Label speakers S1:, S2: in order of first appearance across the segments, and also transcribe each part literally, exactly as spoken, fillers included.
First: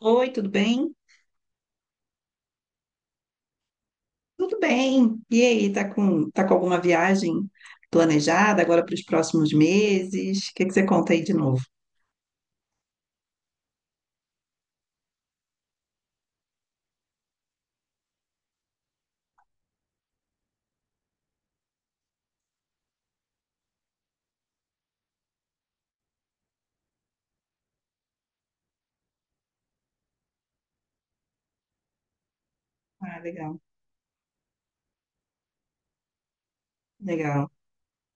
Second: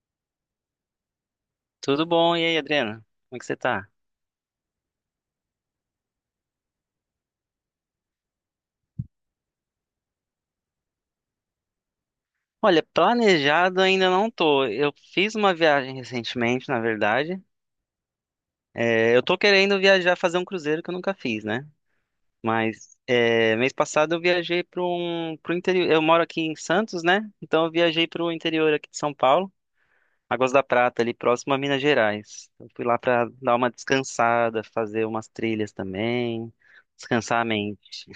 S1: Oi, tudo bem?
S2: Tudo bom? E aí, Adriana? Como é que você tá?
S1: Tudo bem. E aí, tá com, tá com alguma viagem planejada agora para os próximos meses? O que que você conta aí de novo?
S2: Olha, planejado ainda não tô. Eu fiz uma viagem recentemente, na verdade. É, eu tô querendo viajar, fazer um cruzeiro que eu nunca fiz, né? Mas é, mês passado eu viajei para um, pro interior. Eu moro aqui em Santos, né? Então eu viajei para o interior aqui de São Paulo, Águas da Prata, ali próximo a Minas Gerais. Eu fui lá
S1: Ah,
S2: para dar
S1: legal,
S2: uma descansada, fazer umas trilhas também, descansar a
S1: legal.
S2: mente.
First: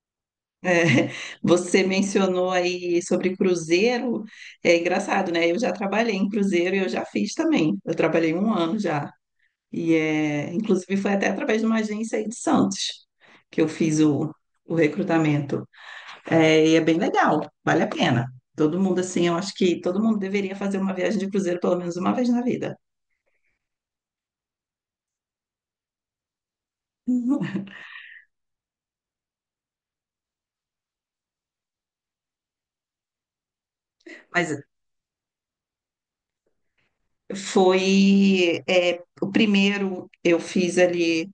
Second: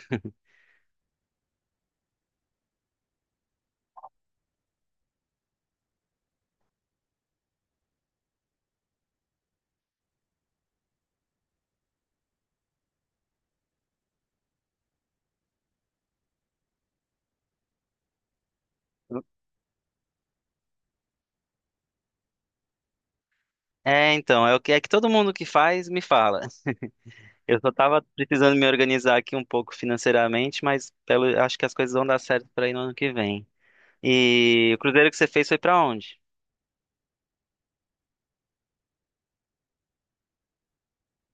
S1: É, você mencionou aí sobre cruzeiro. É engraçado, né? Eu já trabalhei em cruzeiro e eu já fiz também. Eu trabalhei um ano já. E é, inclusive foi até através de uma agência aí de Santos que eu fiz o, o recrutamento. É, e é bem legal, vale a pena. Todo mundo, assim, eu acho que todo mundo deveria fazer uma viagem de cruzeiro pelo menos uma vez na vida.
S2: É, então, é o que é que todo mundo que faz me fala. Eu só tava precisando me organizar aqui um pouco financeiramente, mas pelo, acho que as coisas vão dar certo para ir no ano que vem.
S1: Mas
S2: E o cruzeiro que você fez foi para onde?
S1: foi, é, o primeiro eu fiz ali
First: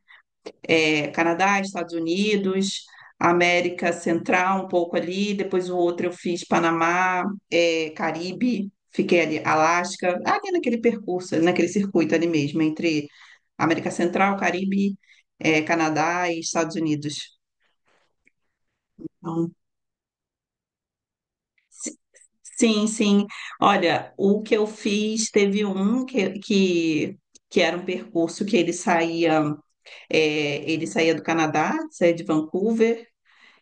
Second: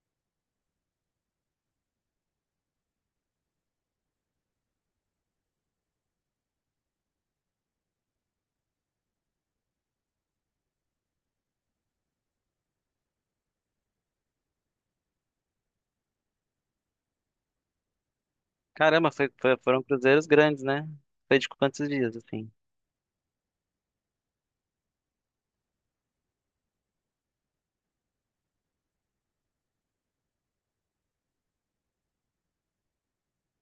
S1: é, Canadá, Estados Unidos, América Central um pouco ali, depois o outro eu fiz Panamá, é, Caribe, fiquei ali, Alasca, ali naquele percurso, naquele circuito ali mesmo, entre América Central, Caribe, é, Canadá e Estados Unidos.
S2: Caramba, foi-
S1: Então,
S2: foi- foram cruzeiros grandes, né? Foi de quantos dias, assim?
S1: sim, sim. Olha, o que eu fiz, teve um que, que, que era um percurso que ele saía, é, ele saía do Canadá, saía de Vancouver,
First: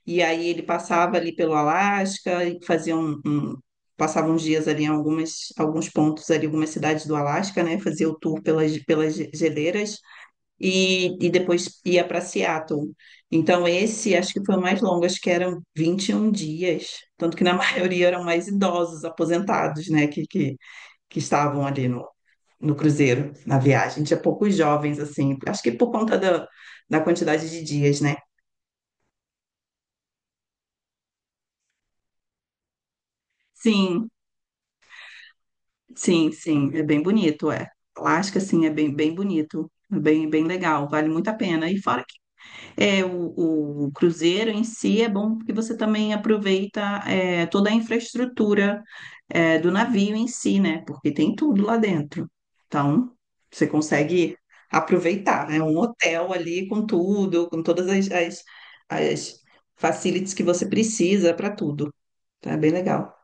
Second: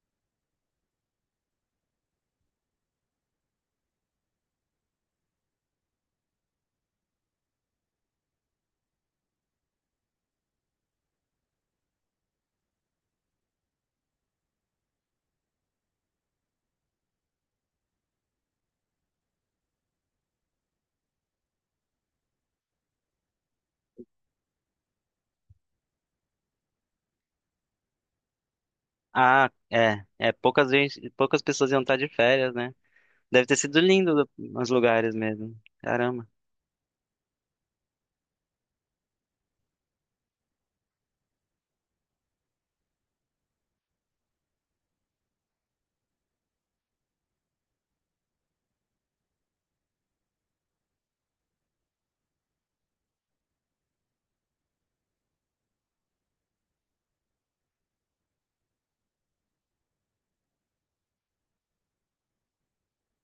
S1: e aí ele passava ali pelo Alasca e fazia um, um- passava uns dias ali em algumas, alguns pontos ali, algumas cidades do Alasca, né? Fazia o tour pelas, pelas geleiras e, e depois ia para Seattle. Então, esse acho que foi o mais longo, acho que eram vinte e um dias. Tanto que na maioria eram mais idosos, aposentados, né, que, que, que estavam ali no, no cruzeiro, na viagem. Tinha poucos jovens, assim, acho que por conta da, da quantidade de dias, né?
S2: Ah, é, é, poucas vezes, poucas pessoas iam estar de férias, né? Deve ter sido
S1: Sim,
S2: lindo os lugares mesmo. Caramba,
S1: sim, sim, é bem bonito, é. Alasca, sim, é bem, bem bonito, é bem, bem legal, vale muito a pena. E fora É, o, o, cruzeiro em si é bom porque você também aproveita é, toda a infraestrutura é, do navio em si, né? Porque tem tudo lá dentro. Então, você consegue aproveitar, né? Um hotel ali com tudo, com todas as, as, as facilities que você precisa para tudo. Tá. É bem legal.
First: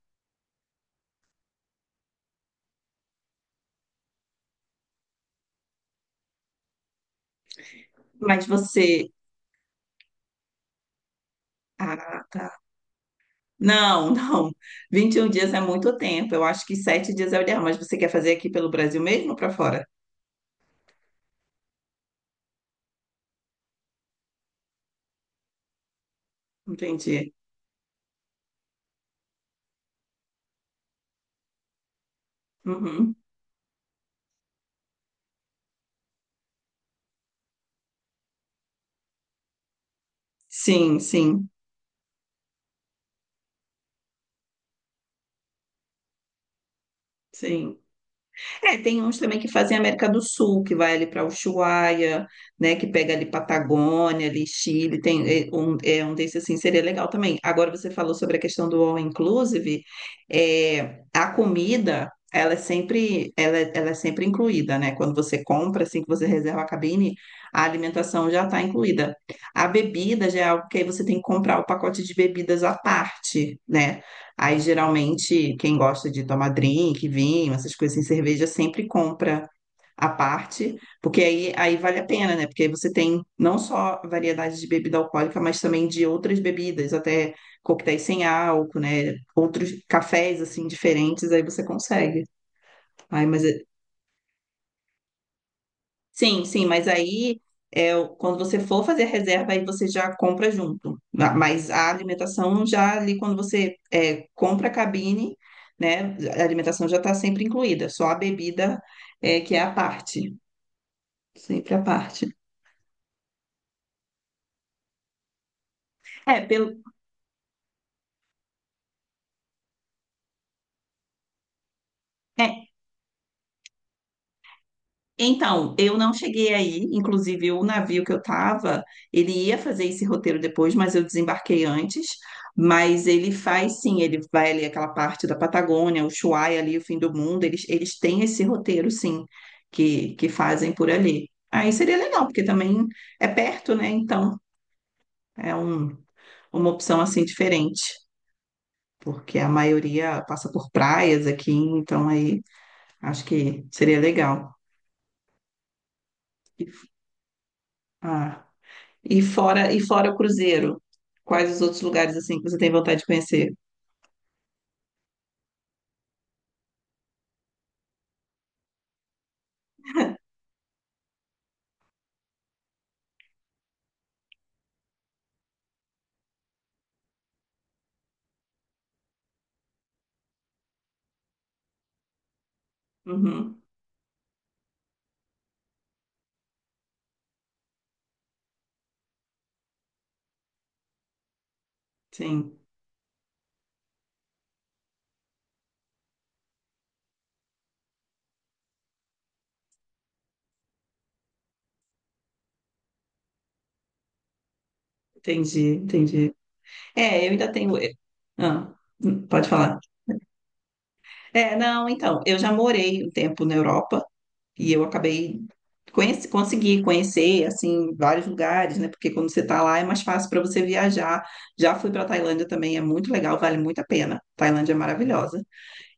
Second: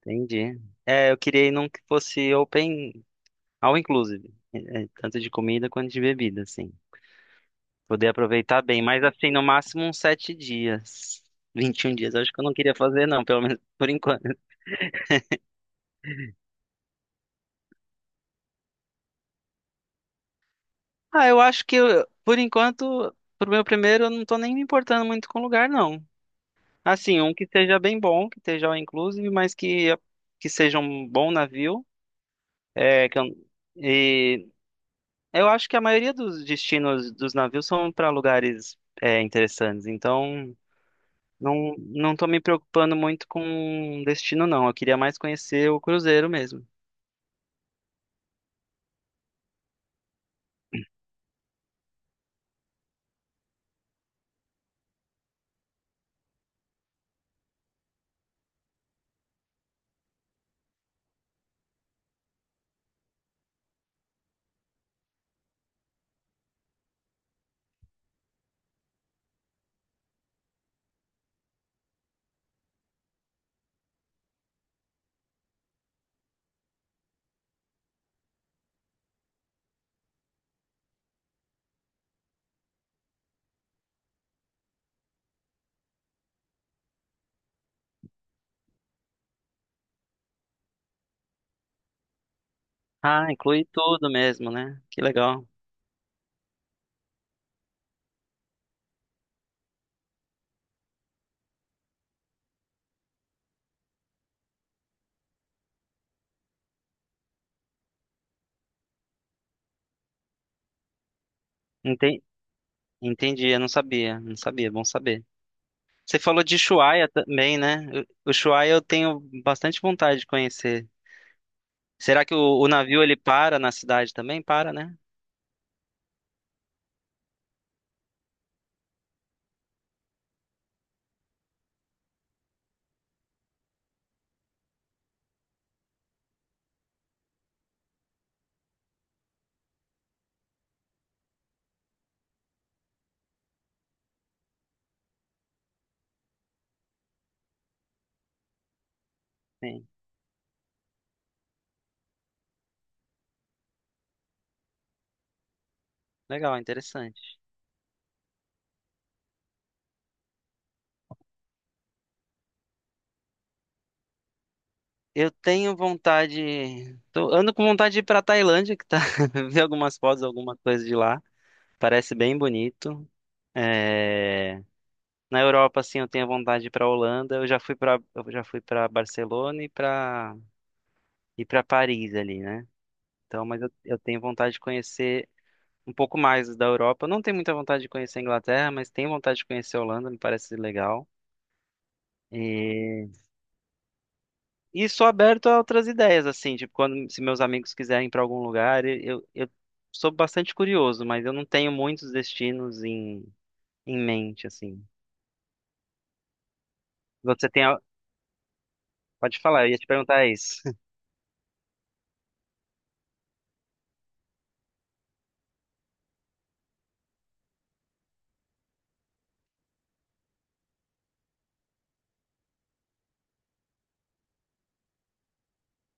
S2: entendi. É, eu queria ir num que fosse open, all inclusive, é, é, tanto de comida quanto de bebida, assim. Poder
S1: Mas
S2: aproveitar bem, mas
S1: você.
S2: assim, no máximo uns sete dias. Vinte e um dias, eu
S1: Ah,
S2: acho que eu
S1: tá.
S2: não queria fazer, não, pelo menos por
S1: Não,
S2: enquanto.
S1: não. Vinte e um dias é muito tempo. Eu acho que sete dias é o ideal. Mas você quer fazer aqui pelo Brasil mesmo ou para fora?
S2: Ah, eu acho que, eu- por enquanto, pro meu primeiro, eu não tô nem me importando muito com o lugar, não. Assim,
S1: Entendi.
S2: um que seja bem bom, que esteja all inclusive, mas que, que seja um bom navio. É,
S1: Uhum.
S2: que eu, e eu acho que a maioria dos destinos dos navios são para lugares, é, interessantes, então.
S1: Sim, sim,
S2: Não, não tô me preocupando muito com um destino, não. Eu queria mais conhecer o cruzeiro mesmo.
S1: sim. É, tem uns também que fazem América do Sul, que vai ali para Ushuaia, né, que pega ali Patagônia, ali Chile, tem é, um, é, um desses assim, seria legal também. Agora você falou sobre a questão do all inclusive, é, a comida, ela é sempre, ela, é- ela é sempre incluída, né? Quando você compra, assim, que você reserva a cabine, a alimentação já está incluída. A bebida já é algo que aí você tem que comprar o pacote de bebidas à parte, né? Aí, geralmente, quem gosta de tomar drink, vinho, essas coisas em cerveja, sempre compra à parte, porque aí, aí vale a pena, né? Porque aí você tem não só variedade de bebida alcoólica, mas também de outras bebidas, até coquetéis sem álcool, né? Outros cafés, assim, diferentes, aí você consegue. Ai,
S2: Ah,
S1: mas é.
S2: inclui tudo mesmo, né? Que legal.
S1: Sim, sim. Mas aí, é, o- quando você for fazer a reserva, aí você já compra junto. Ma- Mas a alimentação já ali, quando você é, compra a cabine, né? A alimentação já está sempre incluída, só a bebida é, que é à parte, sempre à
S2: Enten-
S1: parte.
S2: Entendi, eu não sabia, não sabia, bom saber. Você
S1: É,
S2: falou de
S1: pelo.
S2: Ushuaia também, né? O o Ushuaia eu tenho bastante vontade de conhecer. Será que o, o navio ele para na cidade também? Para, né?
S1: Então, eu não cheguei aí, inclusive o navio que eu estava, ele ia fazer esse roteiro depois, mas eu desembarquei antes. Mas ele faz sim, ele vai ali aquela parte da Patagônia, o Ushuaia ali, o fim do mundo, eles, eles têm esse roteiro sim, que, que fazem por ali. Aí seria legal, porque também é perto, né? Então, é um, uma opção assim diferente, porque a
S2: Sim.
S1: maioria passa por praias aqui, então aí acho que seria legal.
S2: Legal, interessante.
S1: Ah. E fora, e fora o cruzeiro, quais os outros lugares assim que você tem vontade de conhecer?
S2: Eu tenho vontade, tô- ando com vontade de ir para Tailândia, que tá, ver algumas fotos, alguma coisa de lá. Parece bem bonito. É... Na Europa, assim, eu tenho vontade de ir pra Holanda. Eu já fui pra eu já fui para Barcelona e pra e para Paris ali, né? Então, mas
S1: Uhum,
S2: eu, eu tenho vontade de conhecer um pouco mais da Europa. Eu não tenho muita vontade de conhecer a Inglaterra, mas tenho vontade de conhecer a Holanda, me parece legal.
S1: sim,
S2: E, e sou aberto a outras ideias, assim, tipo, quando se meus amigos quiserem ir pra algum lugar, eu, eu sou bastante curioso, mas eu não tenho muitos destinos em, em mente, assim.
S1: entendi, entendi. É, eu
S2: Você
S1: ainda
S2: tem,
S1: tenho.
S2: a-
S1: Ah,
S2: pode
S1: pode
S2: falar, eu ia
S1: falar.
S2: te perguntar isso.
S1: É, não, então, eu já morei um tempo na Europa e eu acabei conheci, consegui conhecer assim vários lugares, né? Porque quando você está lá é mais fácil para você viajar. Já fui para Tailândia também, é muito legal, vale muito a pena. Tailândia é maravilhosa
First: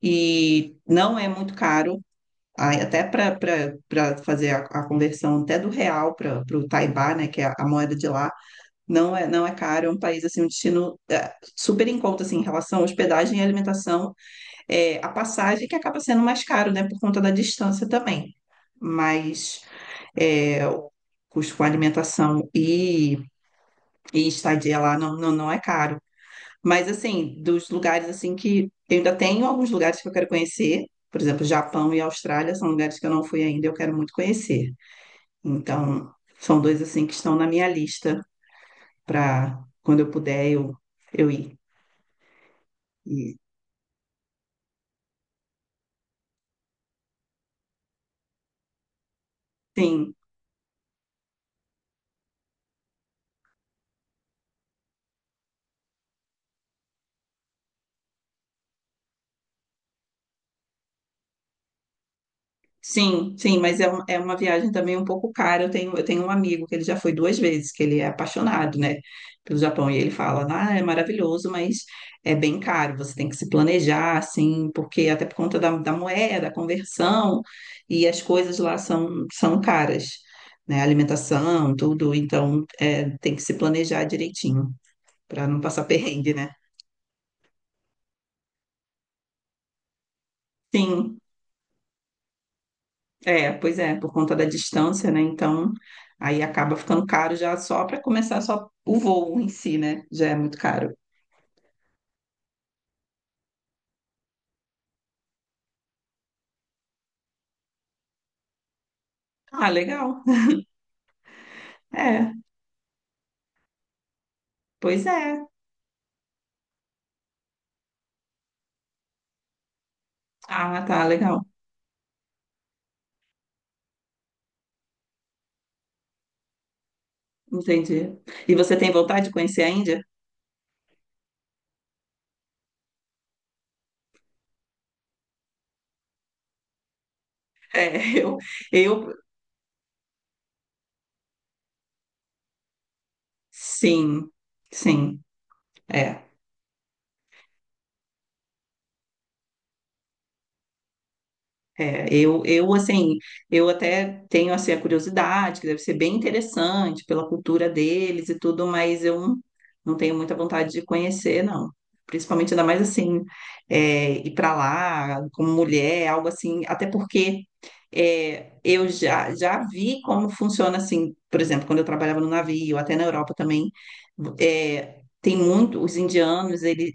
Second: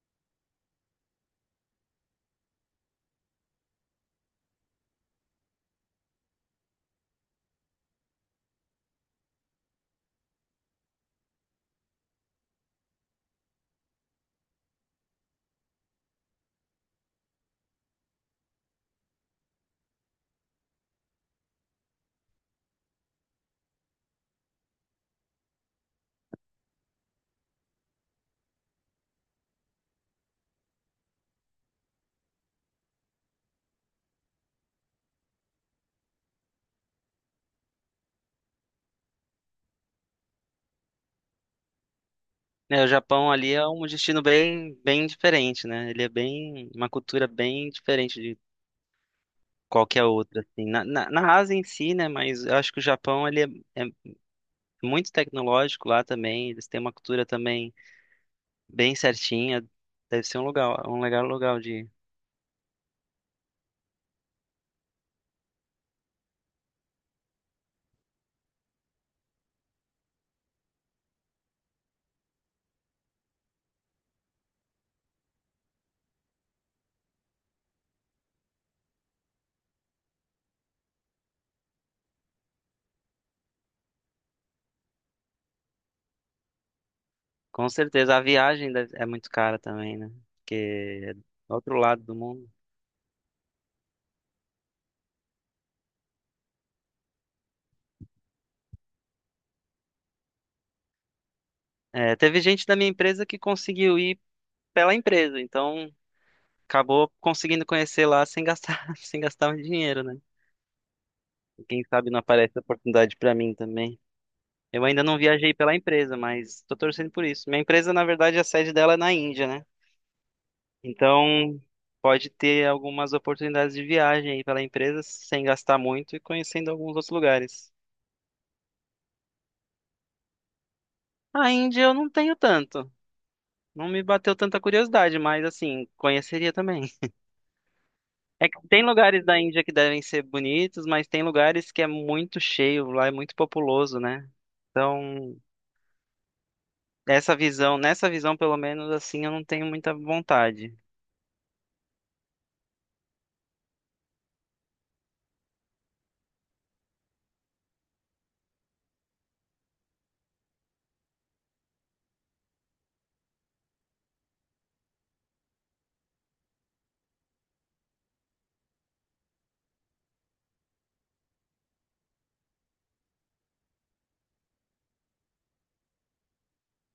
S1: e não é muito caro. Aí, até para fazer a, a conversão até do real para o Taibá, né, que é a, a moeda de lá, não é, não é caro, é um país, assim, um destino é, super em conta, assim, em relação à hospedagem e alimentação, é, a passagem que acaba sendo mais caro, né, por conta da distância também, mas é, o custo com alimentação e, e estadia lá não, não, não é caro. Mas assim, dos lugares assim que eu ainda tenho alguns lugares que eu quero conhecer, por exemplo, Japão e Austrália são lugares que eu não fui ainda e eu quero muito conhecer. Então, são dois assim que estão na minha lista para quando eu puder eu eu ir.
S2: É, o Japão
S1: E,
S2: ali é um destino bem, bem diferente, né? Ele é bem, uma cultura bem diferente de qualquer
S1: sim,
S2: outra, assim. Na, na, na Ásia em si, né? Mas eu acho que o Japão, ele é, é muito tecnológico lá também. Eles têm uma cultura também bem certinha. Deve ser um lugar, um legal lugar de ir.
S1: sim, sim, mas é, um- é uma viagem também um pouco cara. Eu tenho, eu tenho um amigo que ele já foi duas vezes, que ele é apaixonado, né, pelo Japão. E ele fala, ah, é maravilhoso, mas é bem caro. Você tem que se planejar, assim, porque até por conta da, da moeda, a conversão, e as coisas lá são, são caras, né? A alimentação, tudo. Então, é, tem que se planejar direitinho, para não passar perrengue, né?
S2: Com certeza. A viagem deve- é muito cara também, né? Porque é
S1: Sim.
S2: do outro lado do mundo.
S1: É, pois é, por conta da distância, né? Então, aí acaba ficando caro já só para começar só o voo em si, né? Já é muito caro.
S2: É, teve gente da minha empresa que conseguiu ir pela empresa, então acabou conseguindo conhecer lá sem gastar, sem gastar um
S1: Ah,
S2: dinheiro, né?
S1: legal.
S2: Quem sabe não
S1: É,
S2: aparece a oportunidade para mim também. Eu ainda
S1: pois
S2: não
S1: é.
S2: viajei pela empresa, mas estou torcendo por isso. Minha empresa, na verdade, a sede dela é na Índia, né?
S1: Ah, tá, legal.
S2: Então, pode ter algumas oportunidades de viagem aí pela empresa sem gastar muito e conhecendo alguns outros lugares.
S1: Entendi. E você tem vontade de conhecer a Índia?
S2: A Índia eu não tenho tanto. Não me bateu tanta curiosidade, mas assim, conheceria também.
S1: É, eu,
S2: É que tem
S1: eu,
S2: lugares da Índia que devem ser bonitos, mas tem lugares que é muito cheio, lá é muito populoso,
S1: sim,
S2: né?
S1: sim.
S2: Então,
S1: É.
S2: essa visão, nessa visão, pelo menos, assim, eu não tenho muita vontade.
S1: É, eu, eu, assim, eu até tenho, assim, a curiosidade, que deve ser bem interessante pela cultura deles e tudo, mas eu não não tenho muita vontade de conhecer, não. Principalmente, ainda mais, assim, é, ir para lá como mulher, algo assim, até porque é, eu já, já vi como funciona, assim, por exemplo, quando eu trabalhava no navio, até na Europa também, é, tem muito, os indianos, eles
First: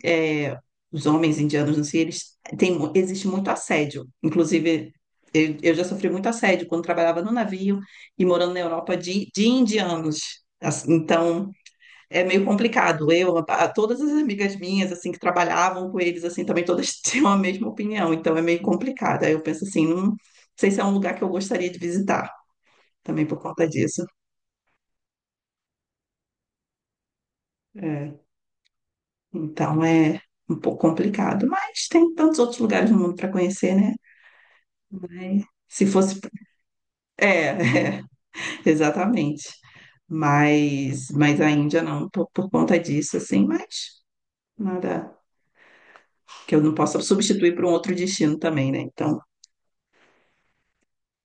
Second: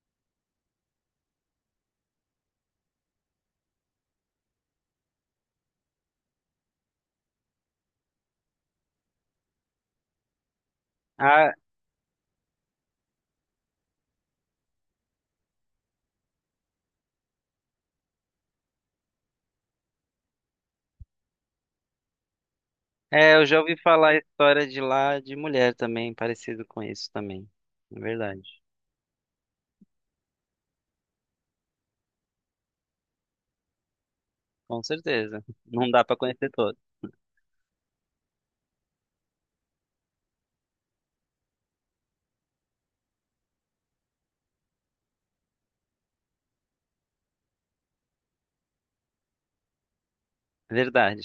S1: os homens indianos no si, eles tem, mu- existe muito assédio. Inclusive, eu, eu já sofri muito assédio quando trabalhava no navio e morando na Europa de, de indianos. Assim, então,
S2: Ah,
S1: é meio complicado. Eu, a- todas as amigas minhas, assim, que trabalhavam com eles, assim, também todas tinham a mesma opinião. Então, é meio complicado. Aí eu penso assim, não sei se é um lugar que eu gostaria de visitar, também
S2: é,
S1: por
S2: eu já
S1: conta
S2: ouvi
S1: disso.
S2: falar a história de lá de mulher também, parecido com isso também. É
S1: É.
S2: verdade.
S1: Então, é um pouco complicado. Mas tem tantos outros lugares no mundo para conhecer, né?
S2: Com
S1: Mas
S2: certeza.
S1: se
S2: Não dá pra
S1: fosse.
S2: conhecer todo.
S1: É, é, exatamente. Mas, mas a Índia não, por, por conta disso, assim, mas nada que eu não possa substituir por um outro destino também, né? Então,
S2: Verdade.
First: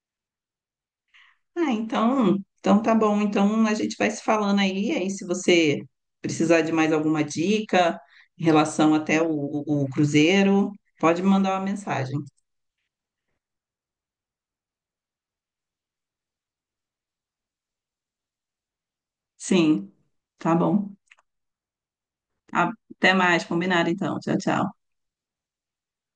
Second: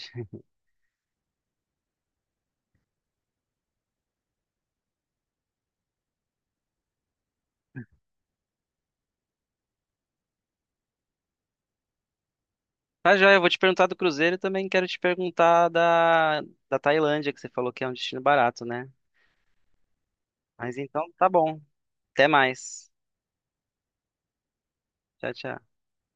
S1: ah, então, então tá bom. Então a gente vai se falando aí, aí se você precisar de mais alguma dica em relação até o, o, o cruzeiro, pode me mandar uma mensagem.
S2: Tá, joia, eu vou te perguntar do Cruzeiro e também quero te perguntar da, da Tailândia, que você falou que é um destino barato, né?
S1: Sim, tá
S2: Mas
S1: bom.
S2: então, tá bom. Até
S1: Ah,
S2: mais.
S1: até mais, combinado então. Tchau, tchau.
S2: Tchau, tchau.